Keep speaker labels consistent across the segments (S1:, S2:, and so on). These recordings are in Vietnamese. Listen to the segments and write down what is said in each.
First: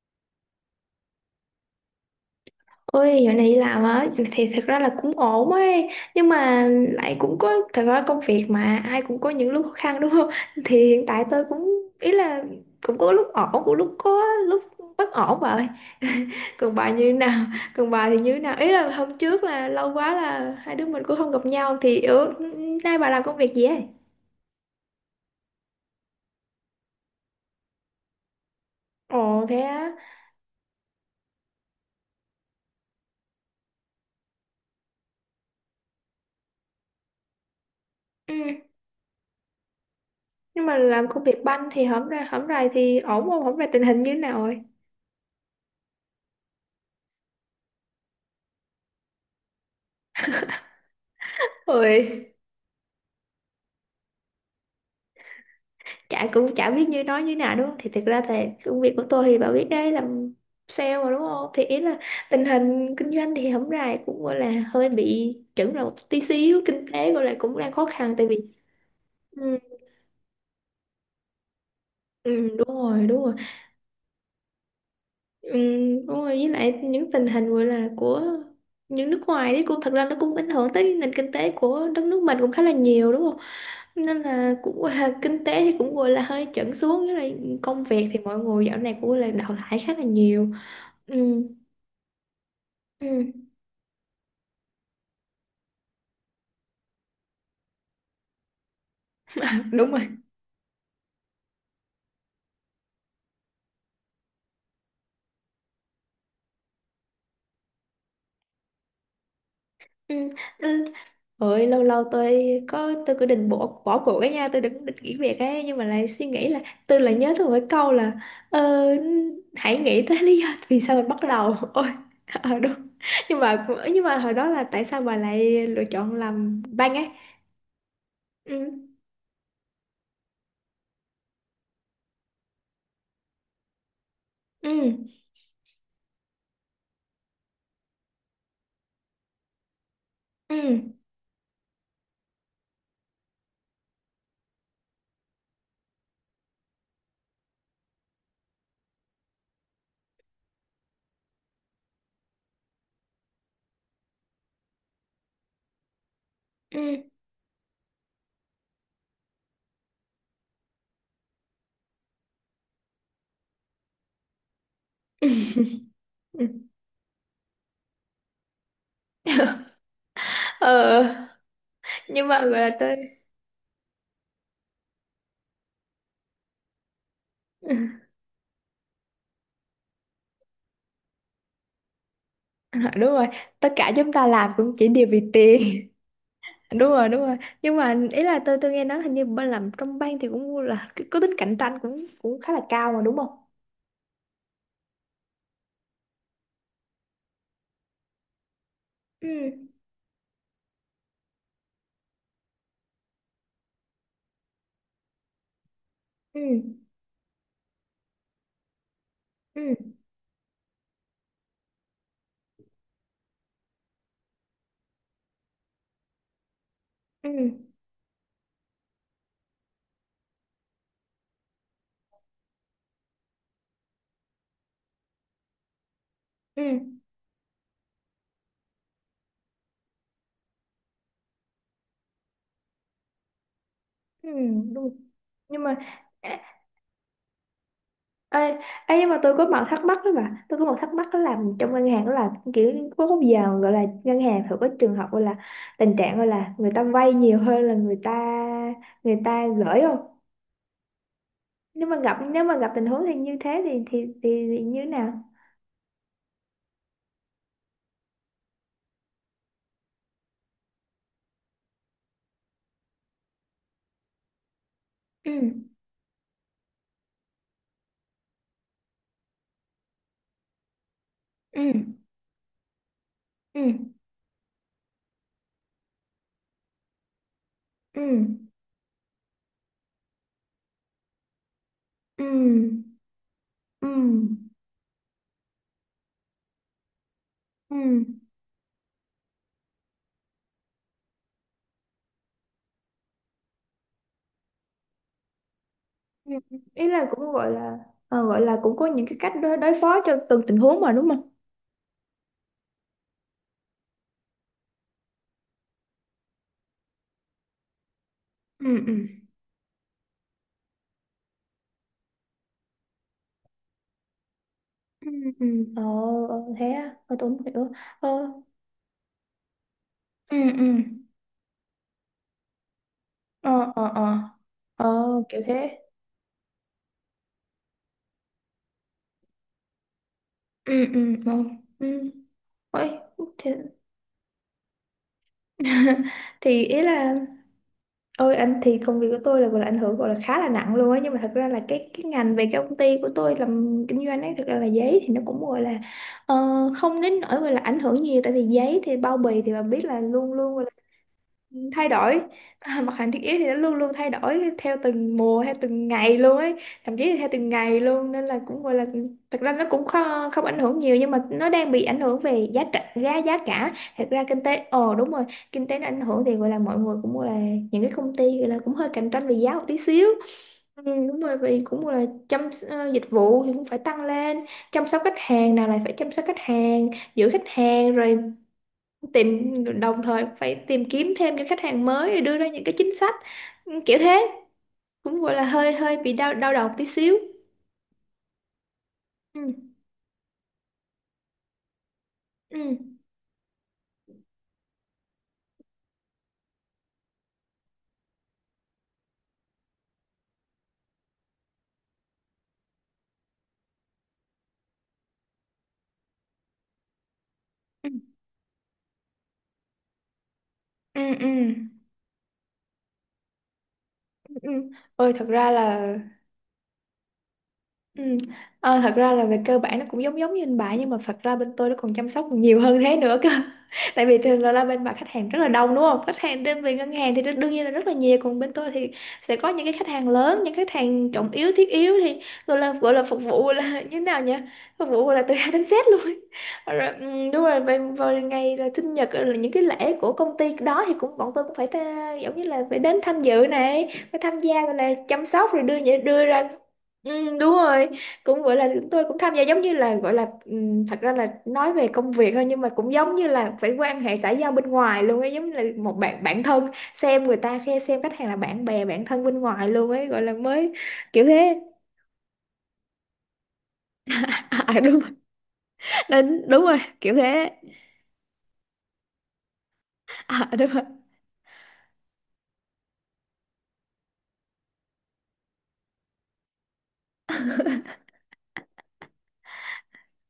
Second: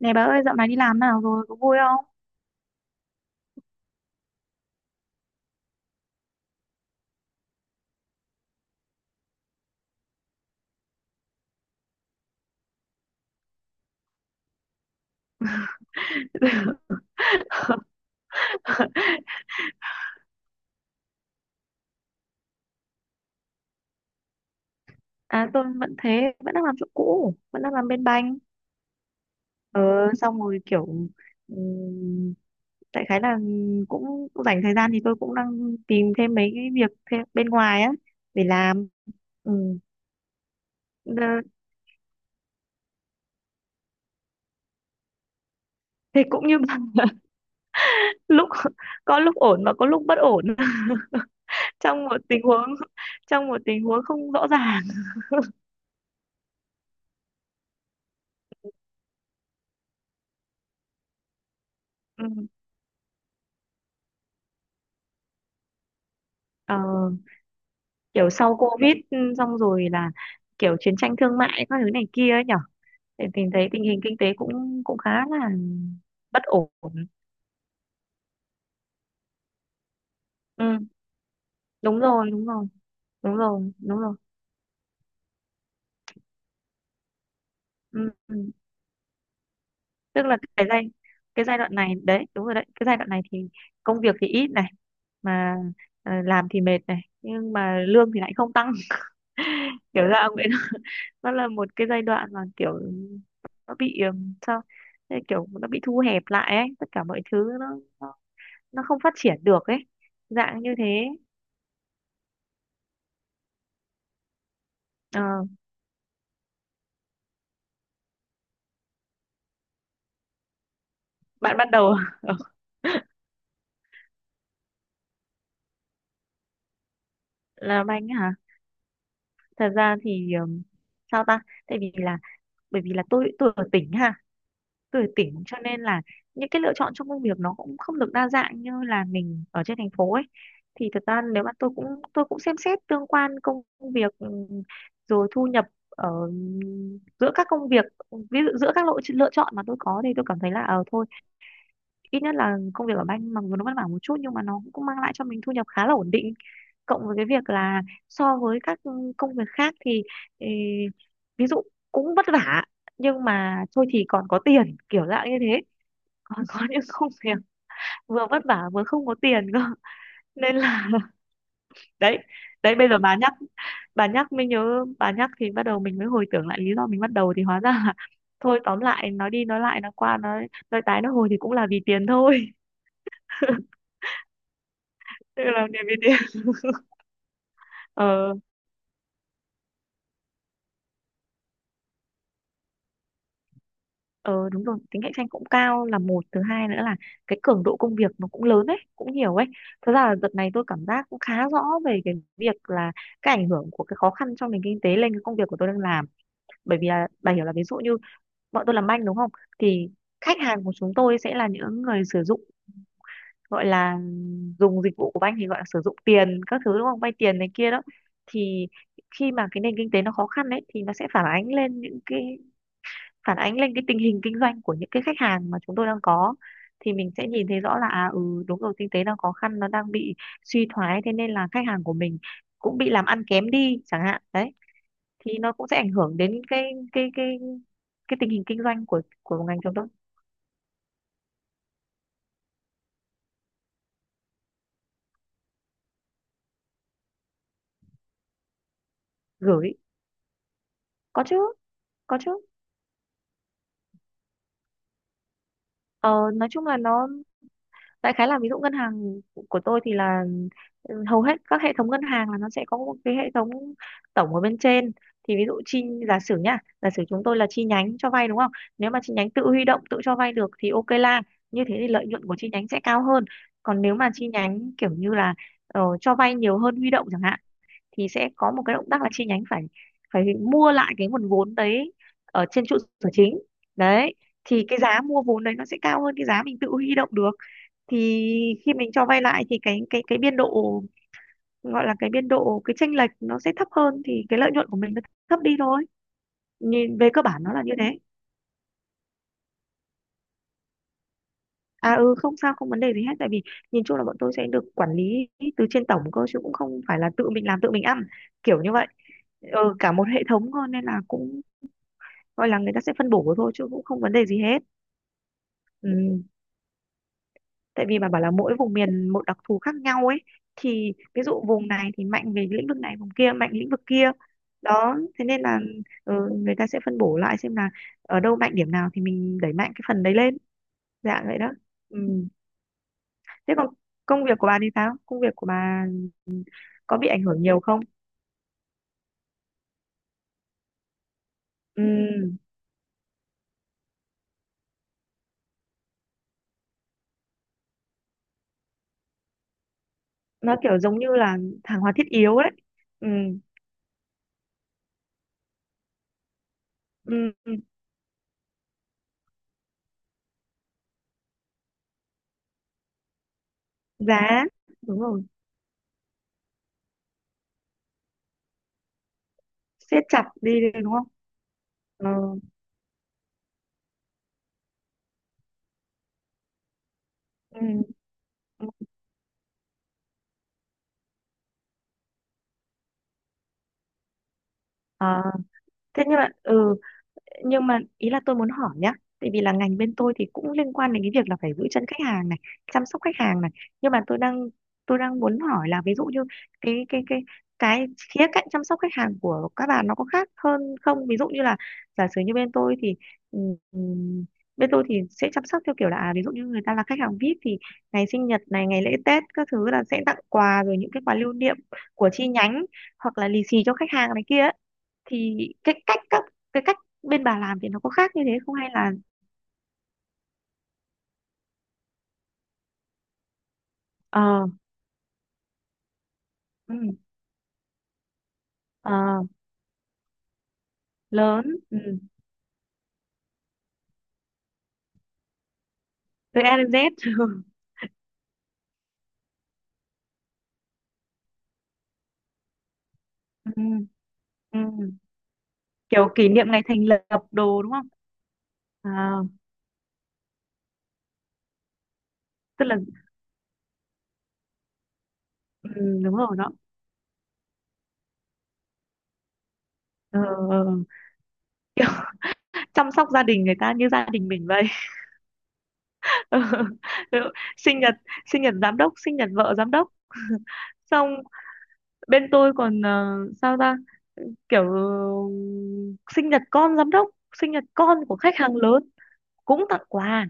S1: Này bà ơi, dạo này đi làm nào rồi, có vui không?
S2: Ôi, dạo này đi làm á thì thật ra là cũng ổn ấy, nhưng mà lại cũng có thật ra công việc mà ai cũng có những lúc khó khăn đúng không? Thì hiện tại tôi cũng ý là cũng có lúc ổn cũng lúc có lúc bất ổn vậy. Còn bà như nào? Còn bà thì như nào, ý là hôm trước là lâu quá là hai đứa mình cũng không gặp nhau, thì ở nay bà làm công việc gì ấy?
S1: À, tôi vẫn thế, vẫn đang làm chỗ cũ, vẫn đang làm bên banh.
S2: Ồ thế
S1: Ờ,
S2: á.
S1: xong rồi kiểu ừm, đại khái là cũng dành thời gian thì tôi cũng đang tìm thêm mấy cái việc thêm bên ngoài á
S2: Ừ.
S1: để làm. Ừ.
S2: Nhưng mà làm
S1: Ờ,
S2: công việc banh thì hổng ra hổng rày thì ổn không, hổng rày tình hình như thế nào rồi?
S1: thì cũng như bà lúc có lúc ổn và có lúc bất ổn. Trong một
S2: Ôi,
S1: tình huống, không rõ ràng.
S2: chả cũng chả biết như nói như nào đúng không, thì thực ra thì công việc của tôi thì bà biết đấy, làm sale mà đúng không, thì ý là tình
S1: Ừ,
S2: hình kinh doanh thì hổng rày cũng gọi là hơi bị chững là một tí xíu,
S1: ờ,
S2: kinh tế gọi là cũng đang khó khăn tại
S1: kiểu
S2: vì
S1: sau Covid, ừ, xong
S2: ừ,
S1: rồi là kiểu chiến tranh thương mại các thứ này kia ấy
S2: ừ,
S1: nhở.
S2: đúng rồi đúng
S1: Thì
S2: rồi.
S1: mình thấy tình hình kinh tế cũng cũng khá là
S2: Ừ, đúng rồi,
S1: bất
S2: với
S1: ổn.
S2: lại những tình hình gọi là của những nước ngoài đấy cũng thật ra nó cũng ảnh hưởng
S1: Ừ.
S2: tới nền kinh tế của
S1: Đúng
S2: đất nước
S1: rồi,
S2: mình
S1: đúng
S2: cũng khá
S1: rồi.
S2: là nhiều đúng không,
S1: Đúng rồi, đúng rồi.
S2: nên là cũng gọi là kinh tế thì cũng gọi là hơi chững xuống, với lại công việc
S1: Ừ.
S2: thì
S1: Ừ.
S2: mọi người dạo này cũng gọi là đào thải khá là
S1: Tức là
S2: nhiều. Ừ
S1: cái giai đoạn này đấy, đúng rồi đấy, cái giai đoạn này
S2: ừ
S1: thì công việc thì ít này, mà ờ, làm thì mệt này nhưng mà lương thì lại không tăng.
S2: đúng
S1: Kiểu
S2: rồi.
S1: ra nó là một cái giai đoạn mà kiểu nó bị sao. Thế kiểu nó bị thu hẹp lại ấy, tất cả mọi thứ nó nó, nó không phát triển được ấy,
S2: Ừ
S1: dạng như
S2: ừ.
S1: thế.
S2: Ôi, lâu lâu tôi có, tôi cứ định bỏ bỏ cuộc cái nha, tôi định định nghỉ
S1: Ờ,
S2: việc ấy, nhưng mà lại suy nghĩ là tôi lại nhớ tôi một cái câu là ờ, hãy nghĩ tới lý do vì sao mình bắt đầu.
S1: bạn ban
S2: Ôi.
S1: đầu.
S2: Ờ đúng. Nhưng mà, nhưng mà hồi đó là tại sao bà lại lựa chọn làm banh ấy?
S1: Là anh hả?
S2: Ừ.
S1: Thật ra thì sao ta, tại vì là, bởi vì là tôi ở tỉnh ha,
S2: Ừ.
S1: tuổi tỉnh cho nên là những cái lựa chọn trong công việc nó cũng không được đa dạng như là mình ở trên thành phố ấy. Thì
S2: Ừ.
S1: thật ra nếu mà tôi cũng xem xét tương quan công việc, rồi thu nhập ở giữa các công việc, ví dụ giữa các lựa chọn mà tôi có, thì tôi cảm thấy là ờ thôi, ít nhất là công việc ở banh mặc dù nó vất vả một chút nhưng mà nó cũng mang lại cho mình thu nhập khá là ổn định. Cộng
S2: Ừ.
S1: với cái việc là so với các công việc khác thì ê, ví dụ cũng vất vả nhưng mà thôi thì còn có tiền, kiểu dạng như thế. Ờ, có
S2: Ừ.
S1: những công việc vừa vất vả vừa không có tiền cơ nên là
S2: Ờ
S1: đấy.
S2: nhưng mà gọi
S1: Đấy
S2: là
S1: bây
S2: tôi
S1: giờ bà nhắc, mới nhớ, bà nhắc thì bắt đầu mình mới hồi tưởng lại lý do mình bắt đầu thì hóa ra là thôi tóm lại, nói đi nói lại, nói qua nói tái nói hồi thì cũng là vì tiền thôi.
S2: đúng rồi, tất cả chúng ta làm cũng chỉ đều vì
S1: Tự làm việc
S2: tiền.
S1: vì tiền.
S2: Đúng rồi đúng rồi. Nhưng mà ý
S1: Ờ,
S2: là tôi nghe nói hình như bên làm trong ban thì cũng là cái- có tính cạnh tranh cũng cũng khá là cao mà đúng không?
S1: ờ đúng rồi, tính cạnh tranh cũng cao là một, thứ hai nữa là cái cường độ công việc nó cũng lớn ấy, cũng nhiều ấy.
S2: Ừ
S1: Thật ra là đợt này tôi cảm giác cũng khá rõ về cái việc là cái ảnh hưởng của cái khó khăn trong nền kinh tế lên cái công việc của tôi đang làm.
S2: ừ.
S1: Bởi vì là bà hiểu là ví dụ như bọn tôi làm banh đúng không, thì
S2: Ừ
S1: khách hàng của chúng tôi sẽ là những người sử dụng, gọi là dùng dịch vụ của banh, thì gọi là sử dụng tiền các thứ đúng không, vay tiền này
S2: ừ.
S1: kia đó. Thì khi mà cái nền kinh tế nó khó khăn đấy thì nó sẽ phản ánh lên những cái, phản ánh lên cái tình hình kinh doanh của những cái khách hàng mà chúng tôi đang có. Thì
S2: Ừ
S1: mình sẽ nhìn thấy rõ là à, ừ đúng rồi, kinh tế đang khó khăn, nó đang bị suy thoái, thế nên là khách hàng của mình cũng bị làm ăn kém đi chẳng hạn
S2: ừ
S1: đấy.
S2: đúng.
S1: Thì nó
S2: Nhưng
S1: cũng
S2: mà
S1: sẽ ảnh hưởng
S2: ê,
S1: đến cái cái cái cái tình
S2: ê,
S1: hình kinh doanh
S2: ê,
S1: của
S2: nhưng mà tôi có
S1: ngành
S2: một
S1: chúng
S2: thắc
S1: tôi.
S2: mắc đó, mà tôi có một thắc mắc đó là trong ngân hàng đó là kiểu có bao giờ gọi là ngân hàng thường có trường hợp gọi là tình trạng gọi là người ta vay nhiều hơn là người ta, người ta
S1: Gửi,
S2: gửi không?
S1: có chứ.
S2: Nếu mà gặp,
S1: Có chứ.
S2: nếu mà gặp tình huống thì như thế thì thì như thế nào?
S1: Ờ, nói chung là nó đại khái là, ví dụ ngân hàng của tôi thì là ừ, hầu hết các hệ thống ngân hàng là nó sẽ có một cái hệ thống tổng ở bên trên. Thì ví dụ
S2: Ừ
S1: giả sử nhá, giả sử chúng tôi là chi nhánh cho vay đúng không, nếu mà chi nhánh tự huy động tự cho vay được thì ok, là
S2: ừ.
S1: như thế thì lợi nhuận của chi nhánh sẽ cao hơn.
S2: Ừ
S1: Còn nếu mà chi nhánh kiểu như là ờ, cho vay nhiều hơn huy động chẳng hạn, thì sẽ
S2: ừ.
S1: có một cái động tác là chi nhánh phải phải mua lại cái nguồn vốn đấy ở trên trụ
S2: Ừ
S1: sở chính
S2: ừ.
S1: đấy. Thì cái giá mua vốn đấy nó sẽ cao hơn cái giá mình tự huy động được. Thì
S2: Ừ
S1: khi mình cho vay lại thì cái biên độ, gọi là cái biên độ, cái chênh lệch nó sẽ thấp hơn, thì cái lợi nhuận của mình nó thấp đi thôi.
S2: ừ. Ý
S1: Nhìn
S2: là
S1: về cơ
S2: cũng
S1: bản
S2: gọi
S1: nó là như
S2: là
S1: thế.
S2: ờ, gọi là cũng có những cái cách đối phó cho từng tình huống mà đúng không?
S1: À ừ, không sao, không vấn đề gì hết, tại vì nhìn chung là bọn tôi sẽ được quản lý từ trên tổng cơ, chứ cũng không phải là tự mình làm tự mình ăn kiểu như
S2: Ừ
S1: vậy.
S2: ừ.
S1: Ừ, cả một hệ thống cơ nên là cũng gọi là người ta sẽ phân bổ thôi chứ cũng không vấn đề gì hết.
S2: Ừ ừ. Ờ
S1: Ừ.
S2: ờ, thế à, ờ, tôi không hiểu.
S1: Tại vì
S2: Ờ.
S1: bà bảo là mỗi vùng miền một đặc thù khác nhau ấy,
S2: Ừ ừ.
S1: thì ví dụ vùng này thì mạnh về lĩnh vực này, vùng kia mạnh
S2: Ờ
S1: lĩnh vực
S2: ờ ờ.
S1: kia.
S2: Ờ
S1: Đó thế nên
S2: kiểu
S1: là
S2: thế.
S1: ừ, người ta sẽ phân bổ lại xem là ở đâu mạnh điểm nào thì mình đẩy mạnh cái phần đấy lên.
S2: Ừ ừ.
S1: Dạ
S2: Ờ.
S1: vậy đó.
S2: Ừ.
S1: Ừ.
S2: Ôi,
S1: Thế
S2: thế
S1: còn công việc của bà thì sao, công việc của bà
S2: thì ý
S1: có bị
S2: là
S1: ảnh hưởng nhiều không?
S2: Ôi anh, thì công việc của tôi là gọi là ảnh hưởng gọi là khá là nặng luôn á, nhưng mà thật ra là
S1: Ừ.
S2: cái ngành về cái công ty của tôi làm kinh doanh ấy, thật ra là giấy thì nó cũng gọi là ờ, không đến nỗi gọi là ảnh hưởng nhiều, tại vì giấy thì bao bì thì bạn biết là luôn
S1: Nó
S2: luôn
S1: kiểu giống như là hàng
S2: thay
S1: hóa thiết
S2: đổi.
S1: yếu đấy.
S2: À, mặt
S1: Ừ.
S2: hàng thiết yếu thì nó luôn luôn thay đổi theo từng mùa theo từng ngày luôn ấy, thậm chí là theo từng
S1: Ừ.
S2: ngày luôn, nên là cũng gọi là thật ra nó cũng không, không ảnh hưởng nhiều, nhưng mà nó đang bị ảnh hưởng về giá cả, giá giá cả thật ra kinh
S1: Giá,
S2: tế ồ
S1: đúng
S2: đúng
S1: rồi,
S2: rồi, kinh tế nó ảnh hưởng thì gọi là mọi người cũng gọi là những cái công ty gọi là cũng hơi cạnh tranh về giá một tí
S1: siết
S2: xíu.
S1: chặt đi đấy,
S2: Ừ,
S1: đúng không.
S2: đúng rồi, vì cũng gọi là
S1: Ừ.
S2: chăm dịch vụ thì cũng phải tăng lên, chăm sóc khách hàng nào lại phải chăm sóc khách hàng, giữ khách
S1: Ừ.
S2: hàng rồi tìm, đồng thời phải tìm kiếm thêm những khách hàng mới để đưa ra những cái chính sách. Ừ, kiểu thế, cũng
S1: À,
S2: gọi là hơi hơi
S1: thế
S2: bị
S1: nhưng mà
S2: đau đau đầu
S1: ừ,
S2: tí xíu.
S1: nhưng mà ý là tôi muốn hỏi nhá, tại vì
S2: Ừ
S1: là ngành bên tôi thì cũng liên quan đến cái việc là phải giữ chân khách hàng này,
S2: ừ.
S1: chăm sóc khách hàng này. Nhưng mà tôi đang muốn hỏi là ví dụ như cái cái cái cái khía cạnh chăm sóc khách hàng của các bạn nó có khác hơn không, ví dụ như là giả sử như bên tôi thì ừ, ừ, bên tôi thì sẽ chăm sóc theo kiểu là à, ví dụ như người ta là khách hàng VIP thì
S2: Ừ
S1: ngày sinh nhật này, ngày lễ Tết các thứ là sẽ tặng quà, rồi những
S2: ừ.
S1: cái quà
S2: Ừ
S1: lưu niệm của chi nhánh, hoặc là lì xì cho khách hàng này
S2: ừ.
S1: kia ấy.
S2: Ừ. Ôi thật
S1: Thì
S2: ra
S1: cái
S2: là
S1: cách các cái cách bên bà làm thì nó có
S2: Ừ.
S1: khác như thế không hay
S2: Ờ,
S1: là
S2: thật ra là về cơ bản nó cũng giống giống như bên bà, nhưng mà thật ra bên tôi nó còn chăm sóc nhiều hơn thế nữa cơ. Tại vì thường
S1: ờ,
S2: là bên bà khách hàng rất là đông đúng không, khách hàng đến về
S1: ừ,
S2: ngân hàng thì đương đương nhiên là rất là nhiều, còn bên tôi thì
S1: ờ
S2: sẽ có những cái khách hàng lớn, những khách hàng trọng
S1: lớn,
S2: yếu thiết
S1: ừ,
S2: yếu thì gọi là phục vụ là như thế nào nhỉ, phục vụ là từ A đến Z luôn.
S1: từ A đến
S2: Rồi, ừ,
S1: Z.
S2: đúng rồi, về, về ngày là sinh nhật ờ, là những cái lễ của công ty đó thì cũng bọn tôi cũng phải ta, giống như là phải đến tham dự
S1: Ừ,
S2: này, phải tham gia, rồi là
S1: ừ,
S2: chăm sóc, rồi đưa
S1: kiểu
S2: đưa
S1: kỷ niệm
S2: ra
S1: ngày thành lập
S2: Ừ, đúng
S1: đồ đúng
S2: rồi,
S1: không.
S2: cũng gọi là
S1: À,
S2: tôi cũng tham gia giống như là gọi là thật ra là nói về công việc thôi, nhưng
S1: tức
S2: mà
S1: là
S2: cũng giống như là phải quan hệ xã giao bên ngoài luôn ấy, giống như là
S1: ừ,
S2: một
S1: đúng
S2: bạn
S1: rồi
S2: bạn
S1: đó,
S2: thân, xem người ta khe xem khách hàng là bạn bè bạn thân bên ngoài luôn ấy,
S1: ờ,
S2: gọi là
S1: ờ.
S2: mới kiểu thế.
S1: Kiểu chăm sóc gia đình người ta như gia đình mình vậy.
S2: À, đúng rồi. Nên- đúng rồi kiểu
S1: Ừ,
S2: thế.
S1: sinh nhật giám đốc, sinh nhật vợ giám đốc.
S2: À, đúng rồi
S1: Xong bên tôi còn ờ, sao ta, kiểu sinh nhật con giám đốc, sinh nhật con của khách hàng lớn cũng tặng quà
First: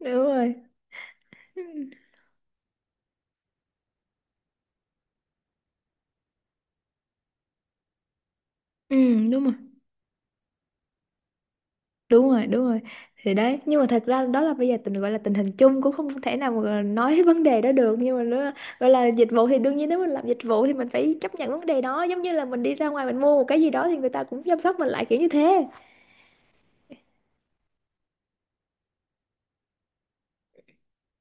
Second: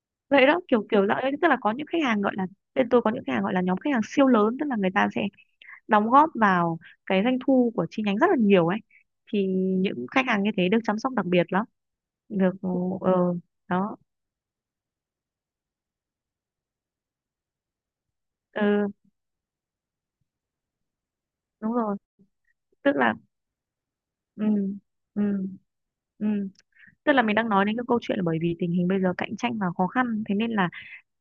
S2: đúng
S1: vậy
S2: rồi.
S1: đó, kiểu kiểu dạng ấy. Tức là có những khách hàng gọi là, bên tôi có những khách hàng gọi là nhóm khách hàng siêu lớn, tức là người ta sẽ đóng góp vào cái doanh thu của chi nhánh rất là nhiều ấy.
S2: Ừ, đúng
S1: Thì
S2: rồi
S1: những khách hàng như thế được chăm sóc đặc biệt lắm,
S2: đúng rồi
S1: được
S2: đúng rồi.
S1: ờ
S2: Thì đấy, nhưng mà
S1: đó.
S2: thật ra đó là bây giờ tình gọi là tình hình chung cũng không thể nào mà nói vấn đề đó được, nhưng mà nó
S1: Ừ,
S2: gọi là dịch vụ thì đương nhiên, nếu mình làm dịch vụ thì mình phải chấp nhận vấn
S1: đúng
S2: đề
S1: rồi,
S2: đó, giống như là mình đi ra
S1: tức
S2: ngoài
S1: là
S2: mình mua một cái gì đó thì người ta cũng
S1: ừ,
S2: chăm sóc mình lại kiểu như
S1: ừ,
S2: thế.
S1: ừ. Tức là mình đang nói đến cái câu chuyện là bởi vì tình hình bây giờ cạnh tranh và khó khăn thế nên là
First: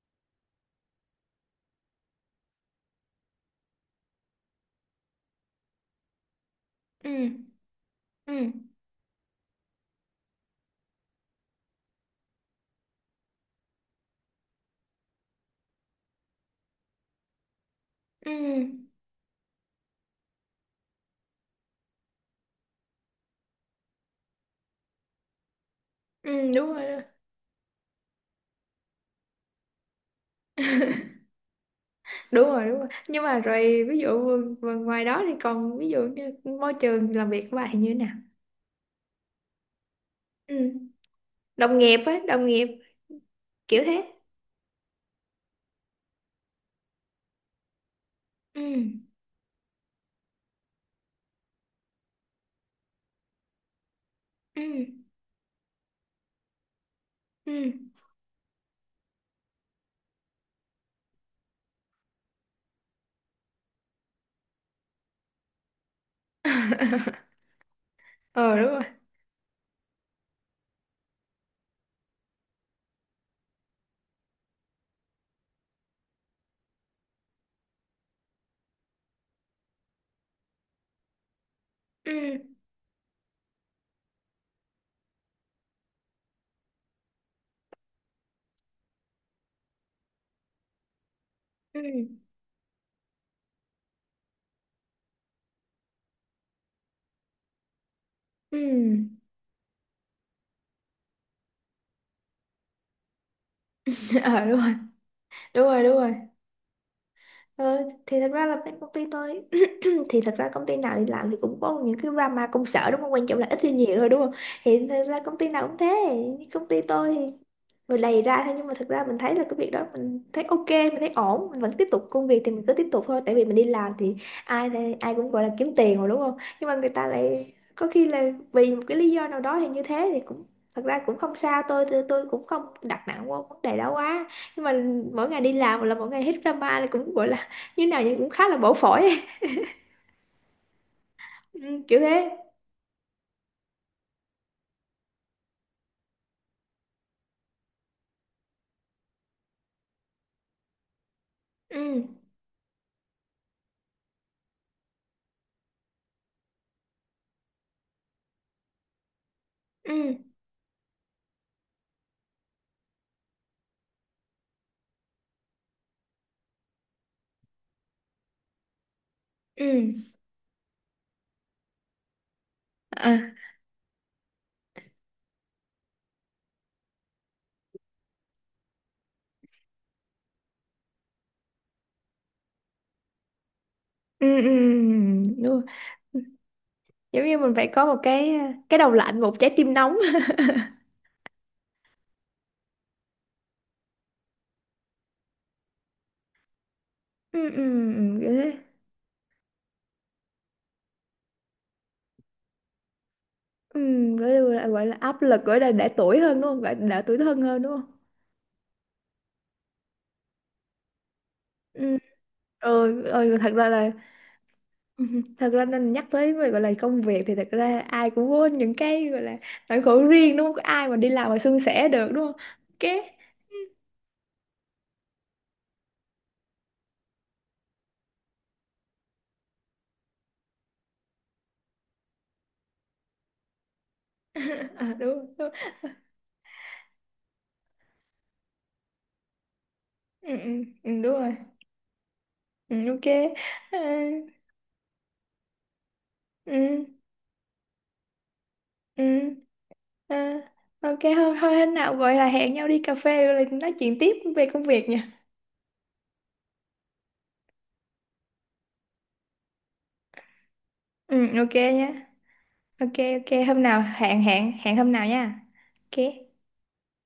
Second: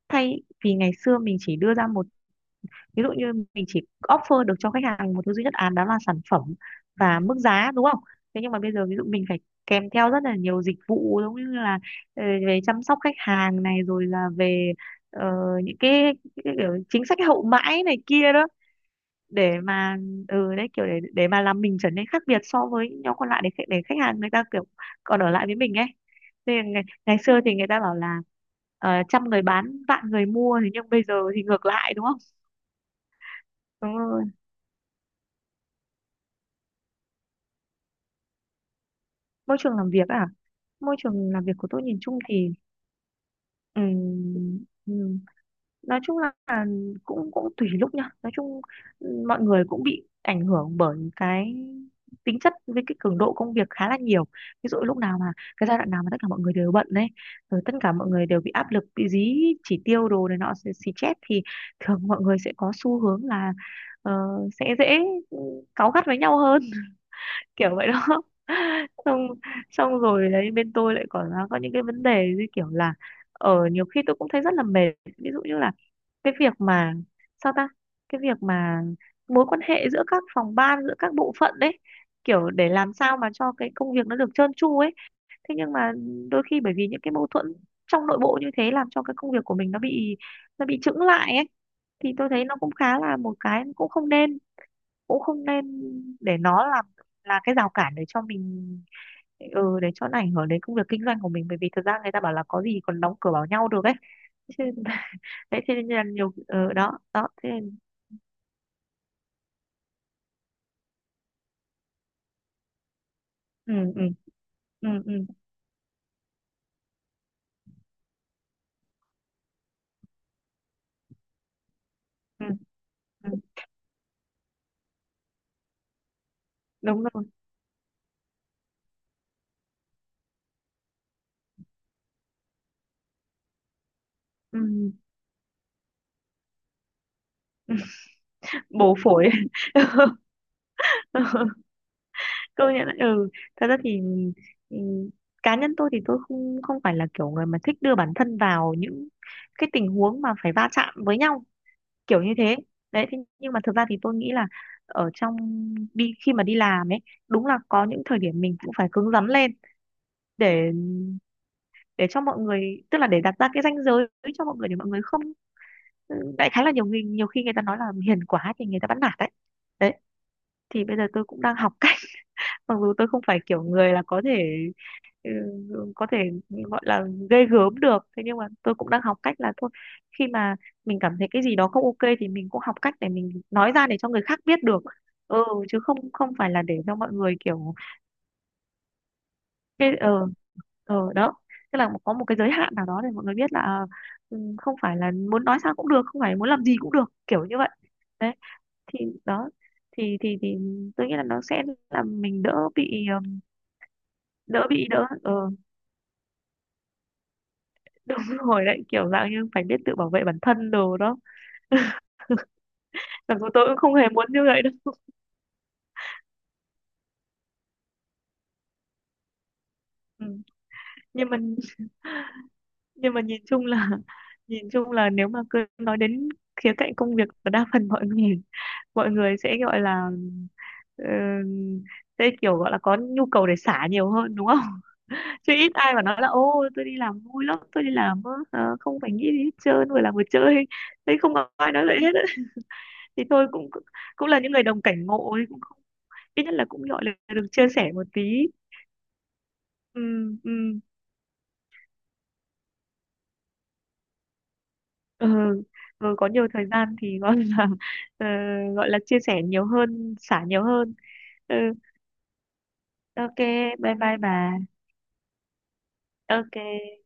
S1: thay vì ngày xưa mình chỉ đưa ra một, ví dụ như mình chỉ offer được cho khách hàng một thứ duy nhất án, đó là sản phẩm
S2: Ừ
S1: và mức giá đúng không. Thế
S2: ừ.
S1: nhưng mà bây giờ ví dụ mình phải kèm theo rất là nhiều dịch vụ, giống như là ờ, về chăm sóc khách hàng này, rồi là về ờ, những cái, cái kiểu chính sách hậu mãi này
S2: Ừ
S1: kia đó, để mà ừ đấy kiểu để mà làm mình trở nên khác biệt so với những nhóm còn lại, để để khách hàng người ta kiểu còn ở lại với mình ấy.
S2: ừ
S1: Thế
S2: đúng rồi
S1: ngày xưa thì người ta bảo là ờ, trăm người bán vạn người mua, thế nhưng bây giờ thì ngược lại đúng không.
S2: đúng rồi đúng rồi. Nhưng mà rồi
S1: Ừ,
S2: ví dụ ngoài đó thì còn ví dụ như môi trường làm việc của bạn thì như thế nào?
S1: môi trường làm việc à,
S2: Ừ,
S1: môi trường làm việc của
S2: đồng
S1: tôi nhìn
S2: nghiệp á,
S1: chung
S2: đồng
S1: thì
S2: nghiệp kiểu thế.
S1: ừm, ừm, nói chung là cũng cũng tùy lúc nha. Nói
S2: Ừ
S1: chung mọi người cũng bị ảnh hưởng bởi cái tính chất với cái cường độ công việc khá là nhiều. Ví dụ
S2: ừ.
S1: lúc nào mà cái giai đoạn nào mà tất cả mọi người đều bận đấy,
S2: Ừ
S1: rồi tất cả mọi người đều bị áp lực, bị dí chỉ tiêu đồ này nọ xì xì chét thì thường mọi người sẽ có xu hướng là ờ, sẽ dễ ừ, cáu gắt với nhau hơn, kiểu vậy đó.
S2: ờ đúng rồi.
S1: xong xong rồi đấy, bên tôi lại còn có những cái vấn đề như kiểu là ở nhiều khi tôi cũng thấy rất là mệt, ví dụ như là cái việc mà sao ta, cái việc mà mối quan hệ giữa các phòng ban, giữa các bộ phận đấy,
S2: Ừ
S1: kiểu để làm sao mà cho cái công việc nó được trơn tru ấy. Thế nhưng mà đôi khi bởi vì những cái mâu thuẫn trong nội bộ như thế làm cho cái công việc của mình nó bị chững lại ấy. Thì
S2: ừ.
S1: tôi thấy nó cũng khá là một cái, cũng không nên, cũng không nên để nó làm là cái rào cản để cho
S2: Ừ
S1: mình, ừ, để cho nó ảnh hưởng đến công việc kinh doanh của mình. Bởi vì thực ra người ta bảo là có gì còn đóng cửa bảo nhau được ấy.
S2: ờ đúng
S1: Thế
S2: rồi
S1: nên- đấy
S2: đúng
S1: thế
S2: rồi
S1: nên
S2: đúng
S1: là
S2: rồi.
S1: nhiều, ừ, đó đó thế
S2: Ờ,
S1: nên,
S2: thì thật ra là bên công ty tôi thì thật ra công ty nào đi làm thì cũng có những cái drama công sở đúng không, quan trọng là ít hay
S1: ừ,
S2: nhiều
S1: ừ,
S2: thôi đúng không, thì
S1: ừ,
S2: thật ra
S1: ừ,
S2: công ty nào cũng thế. Như công ty tôi thì rồi lầy ra thôi, nhưng mà thật ra mình thấy là cái việc đó mình thấy ok, mình thấy ổn, mình vẫn tiếp tục công việc
S1: ừ,
S2: thì mình cứ tiếp tục thôi,
S1: ừ,
S2: tại vì mình đi làm thì- ai cũng gọi là kiếm tiền rồi đúng không, nhưng mà người
S1: đúng
S2: ta
S1: rồi.
S2: lại có khi là vì một cái lý do nào đó thì như thế, thì cũng thật ra cũng không sao, tôi cũng không đặt nặng vô vấn đề đó quá. Nhưng mà
S1: Ừ.
S2: mỗi ngày đi làm là mỗi ngày hết drama là cũng gọi là như nào vậy, cũng khá là bổ
S1: Bổ
S2: phổi.
S1: phổi.
S2: Ừ, kiểu thế.
S1: Công nhận đấy, ừ. Thật ra thì, ừ, cá nhân tôi thì tôi không không phải là kiểu người mà thích đưa bản thân vào những cái tình huống mà phải va chạm với nhau,
S2: Ừ
S1: kiểu như thế đấy. Thế nhưng mà thực ra thì tôi nghĩ là ở trong đi khi mà đi làm ấy, đúng là có những thời điểm mình cũng phải cứng rắn lên,
S2: ừ.
S1: để để cho mọi người, tức là để đặt ra cái ranh giới cho mọi người, để mọi người không, ừ, đại khái là nhiều người nhiều khi người ta nói là hiền quá thì người ta bắt nạt đấy. Đấy,
S2: Ừ
S1: thì bây giờ tôi cũng đang học cách, mặc dù tôi
S2: à
S1: không phải kiểu người là có thể, ừ, ừ, có thể gọi là ghê gớm được. Thế nhưng mà tôi cũng đang học cách là thôi, khi mà mình cảm thấy cái gì đó không ok thì mình cũng học cách để mình nói ra để cho người
S2: ừ,
S1: khác
S2: ừ, ừ,
S1: biết được.
S2: đúng
S1: Ừ,
S2: rồi.
S1: chứ không không phải là để cho mọi
S2: Giống
S1: người
S2: như mình phải
S1: kiểu,
S2: có một cái đầu lạnh một trái tim
S1: cái
S2: nóng.
S1: ờ ờ đó tức là có một cái giới hạn nào đó để mọi người biết là à, ừ, không phải là muốn nói sao cũng được, không phải muốn làm gì cũng được, kiểu
S2: Ừ
S1: như
S2: ừ.
S1: vậy.
S2: Ừ, kiểu
S1: Đấy,
S2: thế.
S1: thì đó, thì tôi nghĩ là nó sẽ làm mình đỡ bị
S2: Ừ
S1: đỡ
S2: gọi
S1: bị
S2: là
S1: đỡ
S2: áp
S1: ờ
S2: lực gọi là đã tuổi hơn đúng không, gọi là đã tuổi thân hơn đúng không.
S1: Đúng rồi đấy, kiểu dạng như phải biết tự bảo vệ bản thân đồ đó.
S2: Ừ ừ, ừ
S1: Mặc dù
S2: thật
S1: tôi
S2: ra
S1: cũng
S2: là
S1: không hề muốn như vậy đâu.
S2: thật ra nên nhắc tới về gọi là công việc thì thật ra ai cũng có những cái gọi là nỗi khổ
S1: Ừ.
S2: riêng đúng không, có ai mà đi làm
S1: Nhưng
S2: mà
S1: mà,
S2: suôn sẻ được đúng không. Ok.
S1: nhưng mà nhìn chung là nhìn chung là nếu mà cứ nói đến khía cạnh công việc là đa phần mọi người mọi người sẽ gọi là ờ, sẽ kiểu gọi là có nhu cầu để xả nhiều hơn đúng không.
S2: À, đúng, đúng.
S1: Chứ ít ai mà nói là ô tôi đi làm vui lắm, tôi đi làm không phải nghĩ gì hết trơn, vừa làm vừa
S2: Ừ, ừ,
S1: chơi.
S2: ừ, đúng
S1: Thế không
S2: rồi.
S1: có ai nói vậy hết.
S2: Ừ, ok.
S1: Thì tôi cũng
S2: À,
S1: cũng là những người đồng cảnh ngộ ấy, cũng không, ít nhất là cũng
S2: ừ
S1: gọi là được chia sẻ một tí.
S2: ừ
S1: Ừ,
S2: ờ,
S1: ừ,
S2: ok thôi thôi, hôm nào gọi là hẹn nhau đi cà phê rồi lại nói chuyện tiếp về công việc nha.
S1: ừ, ừ có nhiều thời gian thì gọi là ờ, gọi là chia sẻ nhiều hơn, xả nhiều hơn.
S2: Ừ
S1: Ừ,
S2: ok nhá. Ok.
S1: ok.
S2: Ok, hôm nào
S1: Bye bye
S2: hẹn
S1: bà.
S2: hẹn hẹn hôm nào nha. Ok.
S1: Ok.